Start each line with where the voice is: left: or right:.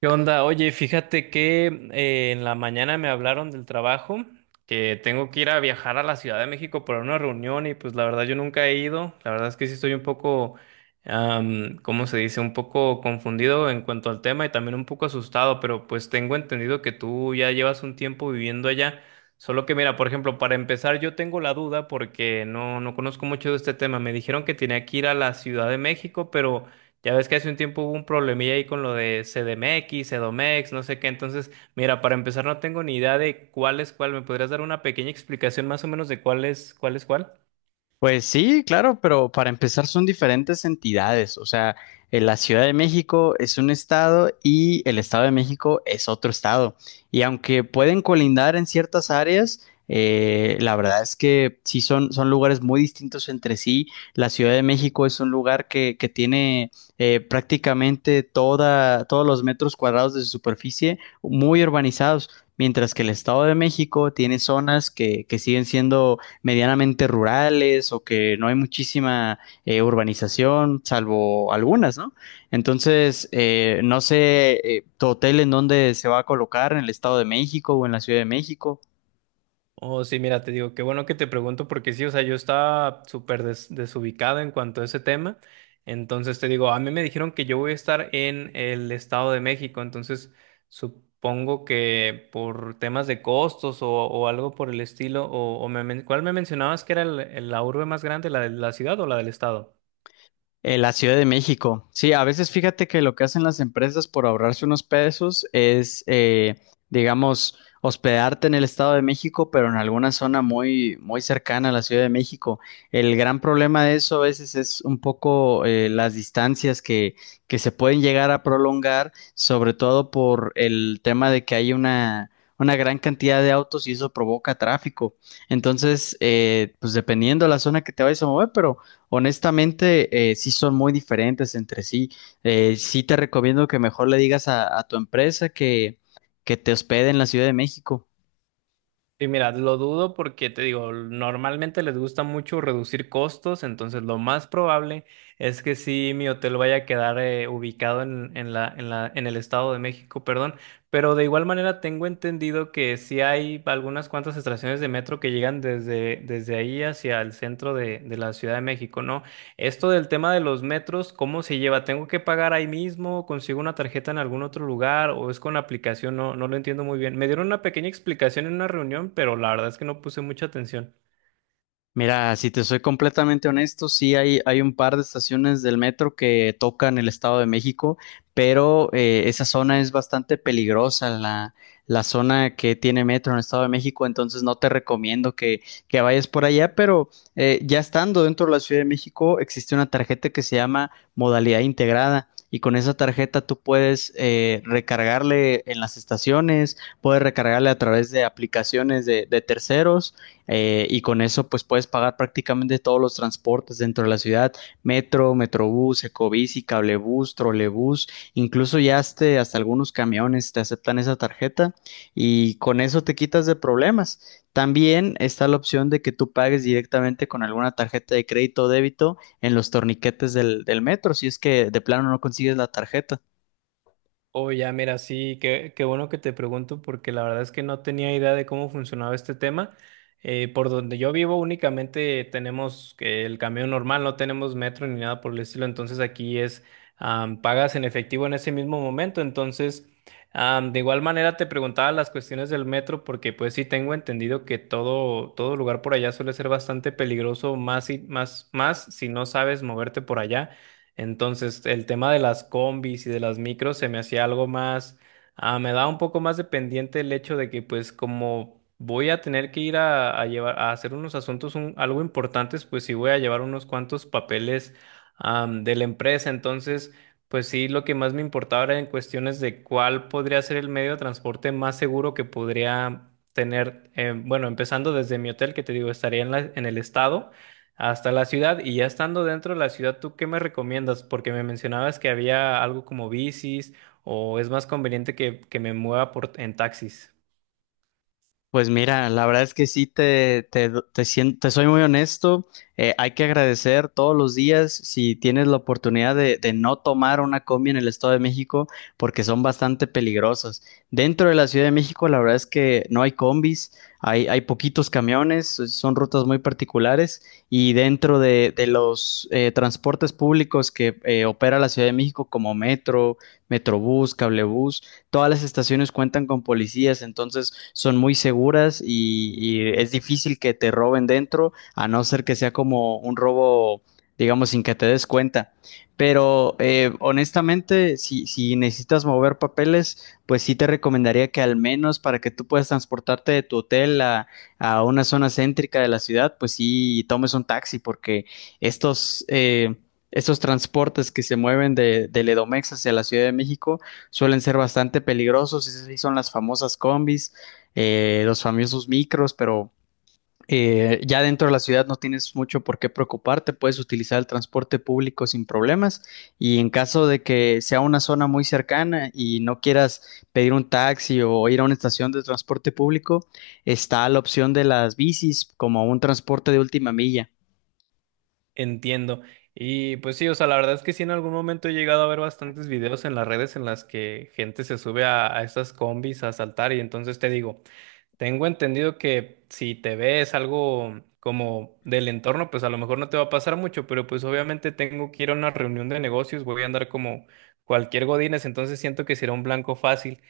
right: ¿Qué onda? Oye, fíjate que en la mañana me hablaron del trabajo, que tengo que ir a viajar a la Ciudad de México para una reunión y pues la verdad yo nunca he ido. La verdad es que sí estoy un poco, ¿cómo se dice? Un poco confundido en cuanto al tema y también un poco asustado, pero pues tengo entendido que tú ya llevas un tiempo viviendo allá. Solo que mira, por ejemplo, para empezar yo tengo la duda porque no conozco mucho de este tema. Me dijeron que tenía que ir a la Ciudad de México, pero... Ya ves que hace un tiempo hubo un problemilla ahí con lo de CDMX, CDOMEX, no sé qué. Entonces, mira, para empezar no tengo ni idea de cuál es cuál. ¿Me podrías dar una pequeña explicación más o menos de cuál es cuál?
left: Pues sí, claro, pero para empezar son diferentes entidades. O sea, la Ciudad de México es un estado y el Estado de México es otro estado. Y aunque pueden colindar en ciertas áreas, la verdad es que sí son lugares muy distintos entre sí. La Ciudad de México es un lugar que tiene prácticamente todos los metros cuadrados de su superficie muy urbanizados, mientras que el Estado de México tiene zonas que siguen siendo medianamente rurales o que no hay muchísima urbanización, salvo algunas, ¿no? Entonces, no sé tu hotel en dónde se va a colocar, en el Estado de México o en la Ciudad de México.
right: Oh, sí, mira, te digo, qué bueno que te pregunto porque sí, o sea, yo estaba súper desubicado en cuanto a ese tema. Entonces te digo, a mí me dijeron que yo voy a estar en el Estado de México, entonces supongo que por temas de costos o algo por el estilo, ¿cuál me mencionabas que era la urbe más grande, la de la ciudad o la del estado?
left: La Ciudad de México. Sí, a veces fíjate que lo que hacen las empresas por ahorrarse unos pesos es, digamos, hospedarte en el Estado de México, pero en alguna zona muy, muy cercana a la Ciudad de México. El gran problema de eso a veces es un poco las distancias que se pueden llegar a prolongar, sobre todo por el tema de que hay una gran cantidad de autos y eso provoca tráfico. Entonces, pues dependiendo de la zona que te vayas a mover, pero honestamente, sí son muy diferentes entre sí. Sí te recomiendo que mejor le digas a tu empresa que te hospede en la Ciudad de México.
right: Y mira, lo dudo porque te digo, normalmente les gusta mucho reducir costos, entonces lo más probable es que sí mi hotel vaya a quedar ubicado en el Estado de México, perdón, pero de igual manera tengo entendido que sí hay algunas cuantas estaciones de metro que llegan desde ahí hacia el centro de la Ciudad de México, ¿no? Esto del tema de los metros, ¿cómo se lleva? ¿Tengo que pagar ahí mismo? ¿Consigo una tarjeta en algún otro lugar? ¿O es con la aplicación? No lo entiendo muy bien. Me dieron una pequeña explicación en una reunión, pero la verdad es que no puse mucha atención.
left: Mira, si te soy completamente honesto, sí hay un par de estaciones del metro que tocan el Estado de México, pero esa zona es bastante peligrosa, la zona que tiene metro en el Estado de México, entonces no te recomiendo que vayas por allá, pero ya estando dentro de la Ciudad de México existe una tarjeta que se llama modalidad integrada. Y con esa tarjeta tú puedes recargarle en las estaciones, puedes recargarle a través de aplicaciones de terceros y con eso pues puedes pagar prácticamente todos los transportes dentro de la ciudad, metro, metrobús, ecobici, cablebús, trolebús, incluso ya hasta algunos camiones te aceptan esa tarjeta y con eso te quitas de problemas. También está la opción de que tú pagues directamente con alguna tarjeta de crédito o débito en los torniquetes del metro, si es que de plano no consigues la tarjeta.
right: Oh, ya, mira, sí, qué bueno que te pregunto porque la verdad es que no tenía idea de cómo funcionaba este tema. Por donde yo vivo únicamente tenemos que el camión normal, no tenemos metro ni nada por el estilo, entonces aquí es, pagas en efectivo en ese mismo momento, entonces, de igual manera te preguntaba las cuestiones del metro porque pues sí tengo entendido que todo lugar por allá suele ser bastante peligroso, más si no sabes moverte por allá. Entonces, el tema de las combis y de las micros se me hacía algo más, me da un poco más de pendiente el hecho de que pues como voy a tener que ir a llevar, a hacer unos asuntos algo importantes, pues sí voy a llevar unos cuantos papeles, de la empresa. Entonces, pues sí, lo que más me importaba era en cuestiones de cuál podría ser el medio de transporte más seguro que podría tener, bueno, empezando desde mi hotel, que te digo, estaría en en el estado. Hasta la ciudad y ya estando dentro de la ciudad, ¿tú qué me recomiendas? Porque me mencionabas que había algo como bicis o es más conveniente que me mueva en taxis.
left: Pues mira, la verdad es que sí te soy muy honesto. Hay que agradecer todos los días si tienes la oportunidad de no tomar una combi en el Estado de México porque son bastante peligrosas. Dentro de la Ciudad de México, la verdad es que no hay combis, hay poquitos camiones, son rutas muy particulares y dentro de los transportes públicos que opera la Ciudad de México como metro, metrobús, cablebús, todas las estaciones cuentan con policías, entonces son muy seguras y es difícil que te roben dentro, a no ser que sea como un robo, digamos, sin que te des cuenta. Pero honestamente, si necesitas mover papeles, pues sí te recomendaría que al menos para que tú puedas transportarte de tu hotel a una zona céntrica de la ciudad, pues sí tomes un taxi, porque estos, eh, estos transportes que se mueven del Edomex hacia la Ciudad de México suelen ser bastante peligrosos, esas sí son las famosas combis, los famosos micros, pero ya dentro de la ciudad no tienes mucho por qué preocuparte, puedes utilizar el transporte público sin problemas y en caso de que sea una zona muy cercana y no quieras pedir un taxi o ir a una estación de transporte público, está la opción de las bicis como un transporte de última milla.
right: Entiendo. Y pues sí, o sea, la verdad es que sí en algún momento he llegado a ver bastantes videos en las redes en las que gente se sube a estas combis a saltar y entonces te digo, tengo entendido que si te ves algo como del entorno, pues a lo mejor no te va a pasar mucho, pero pues obviamente tengo que ir a una reunión de negocios, voy a andar como cualquier godines, entonces siento que será un blanco fácil.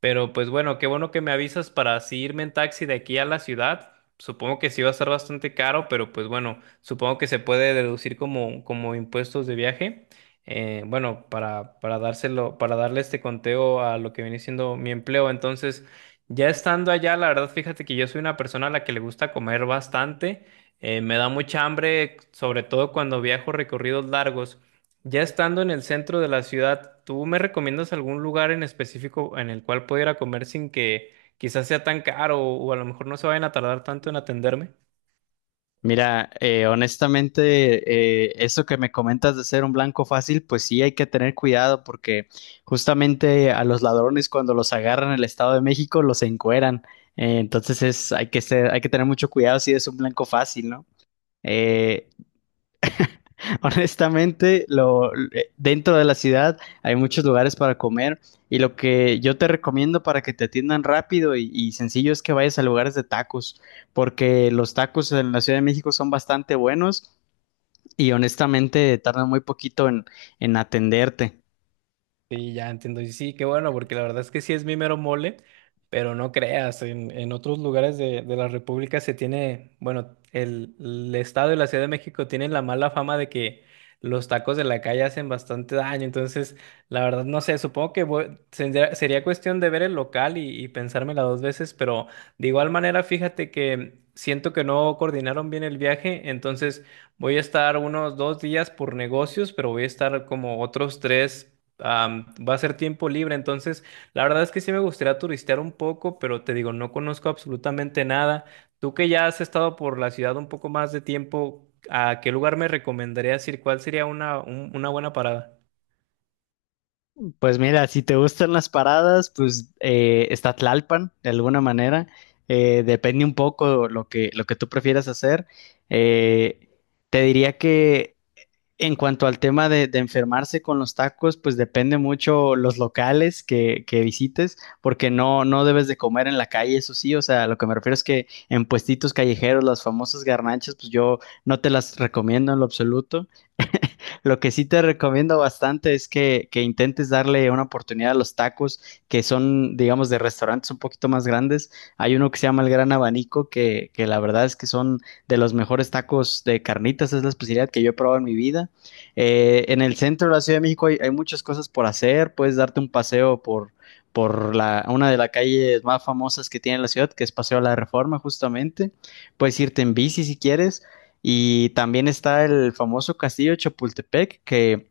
right: Pero pues bueno, qué bueno que me avisas para así irme en taxi de aquí a la ciudad. Supongo que sí va a estar bastante caro, pero pues bueno, supongo que se puede deducir como, como impuestos de viaje. Bueno, para dárselo, para darle este conteo a lo que viene siendo mi empleo. Entonces, ya estando allá, la verdad, fíjate que yo soy una persona a la que le gusta comer bastante. Me da mucha hambre, sobre todo cuando viajo recorridos largos. Ya estando en el centro de la ciudad, ¿tú me recomiendas algún lugar en específico en el cual pudiera comer sin que quizás sea tan caro o a lo mejor no se vayan a tardar tanto en atenderme?
left: Mira, honestamente, eso que me comentas de ser un blanco fácil, pues sí hay que tener cuidado porque justamente a los ladrones cuando los agarran en el Estado de México los encueran. Entonces es, hay que ser, hay que tener mucho cuidado si es un blanco fácil, ¿no? Eh, honestamente, dentro de la ciudad hay muchos lugares para comer y lo que yo te recomiendo para que te atiendan rápido y sencillo es que vayas a lugares de tacos porque los tacos en la Ciudad de México son bastante buenos y honestamente tardan muy poquito en atenderte.
right: Sí, ya entiendo. Y sí, qué bueno, porque la verdad es que sí es mi mero mole, pero no creas, en otros lugares de la República se tiene, bueno, el Estado y la Ciudad de México tienen la mala fama de que los tacos de la calle hacen bastante daño. Entonces, la verdad, no sé, supongo que sería cuestión de ver el local y pensármela dos veces, pero de igual manera, fíjate que siento que no coordinaron bien el viaje, entonces voy a estar unos dos días por negocios, pero voy a estar como otros tres, va a ser tiempo libre, entonces la verdad es que sí me gustaría turistear un poco, pero te digo, no conozco absolutamente nada. Tú que ya has estado por la ciudad un poco más de tiempo, ¿a qué lugar me recomendarías ir? ¿Cuál sería una buena parada?
left: Pues mira, si te gustan las paradas, pues está Tlalpan de alguna manera. Depende un poco lo lo que tú prefieras hacer. Eh, te diría que en cuanto al tema de enfermarse con los tacos, pues depende mucho los locales que visites, porque no debes de comer en la calle, eso sí. O sea, lo que me refiero es que en puestitos callejeros, las famosas garnachas, pues yo no te las recomiendo en lo absoluto. Lo que sí te recomiendo bastante es que intentes darle una oportunidad a los tacos que son, digamos, de restaurantes un poquito más grandes. Hay uno que se llama El Gran Abanico, que la verdad es que son de los mejores tacos de carnitas, es la especialidad que yo he probado en mi vida. En el centro de la Ciudad de México hay muchas cosas por hacer, puedes darte un paseo una de las calles más famosas que tiene la ciudad, que es Paseo de la Reforma, justamente. Puedes irte en bici si quieres, y también está el famoso castillo de Chapultepec, que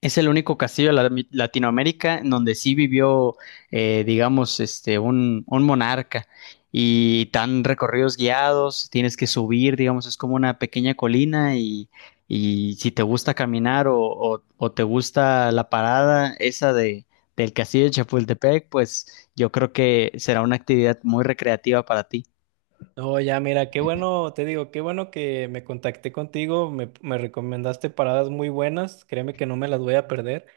left: es el único castillo de la- Latinoamérica en donde sí vivió, digamos, este, un monarca. Y tan recorridos guiados, tienes que subir, digamos, es como una pequeña colina y si te gusta caminar o te gusta la parada esa del castillo de Chapultepec, pues yo creo que será una actividad muy recreativa para ti.
right: No, ya, mira, qué bueno, te digo, qué bueno que me contacté contigo, me recomendaste paradas muy buenas, créeme que no me las voy a perder.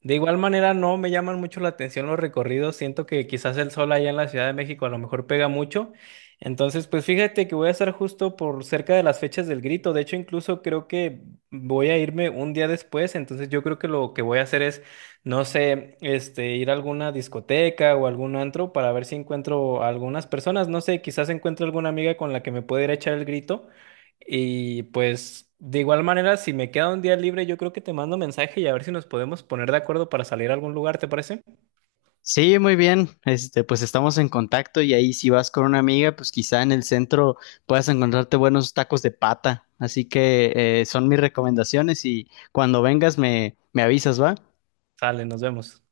right: De igual manera, no me llaman mucho la atención los recorridos, siento que quizás el sol allá en la Ciudad de México a lo mejor pega mucho. Entonces, pues fíjate que voy a estar justo por cerca de las fechas del grito, de hecho incluso creo que voy a irme un día después, entonces yo creo que lo que voy a hacer es no sé, este, ir a alguna discoteca o algún antro para ver si encuentro a algunas personas. No sé, quizás encuentro alguna amiga con la que me pueda ir a echar el grito. Y pues, de igual manera, si me queda un día libre, yo creo que te mando mensaje y a ver si nos podemos poner de acuerdo para salir a algún lugar, ¿te parece?
left: Sí, muy bien. Este, pues estamos en contacto y ahí si vas con una amiga, pues quizá en el centro puedas encontrarte buenos tacos de pata. Así que son mis recomendaciones y cuando vengas me avisas, ¿va?
right: Sale, nos vemos.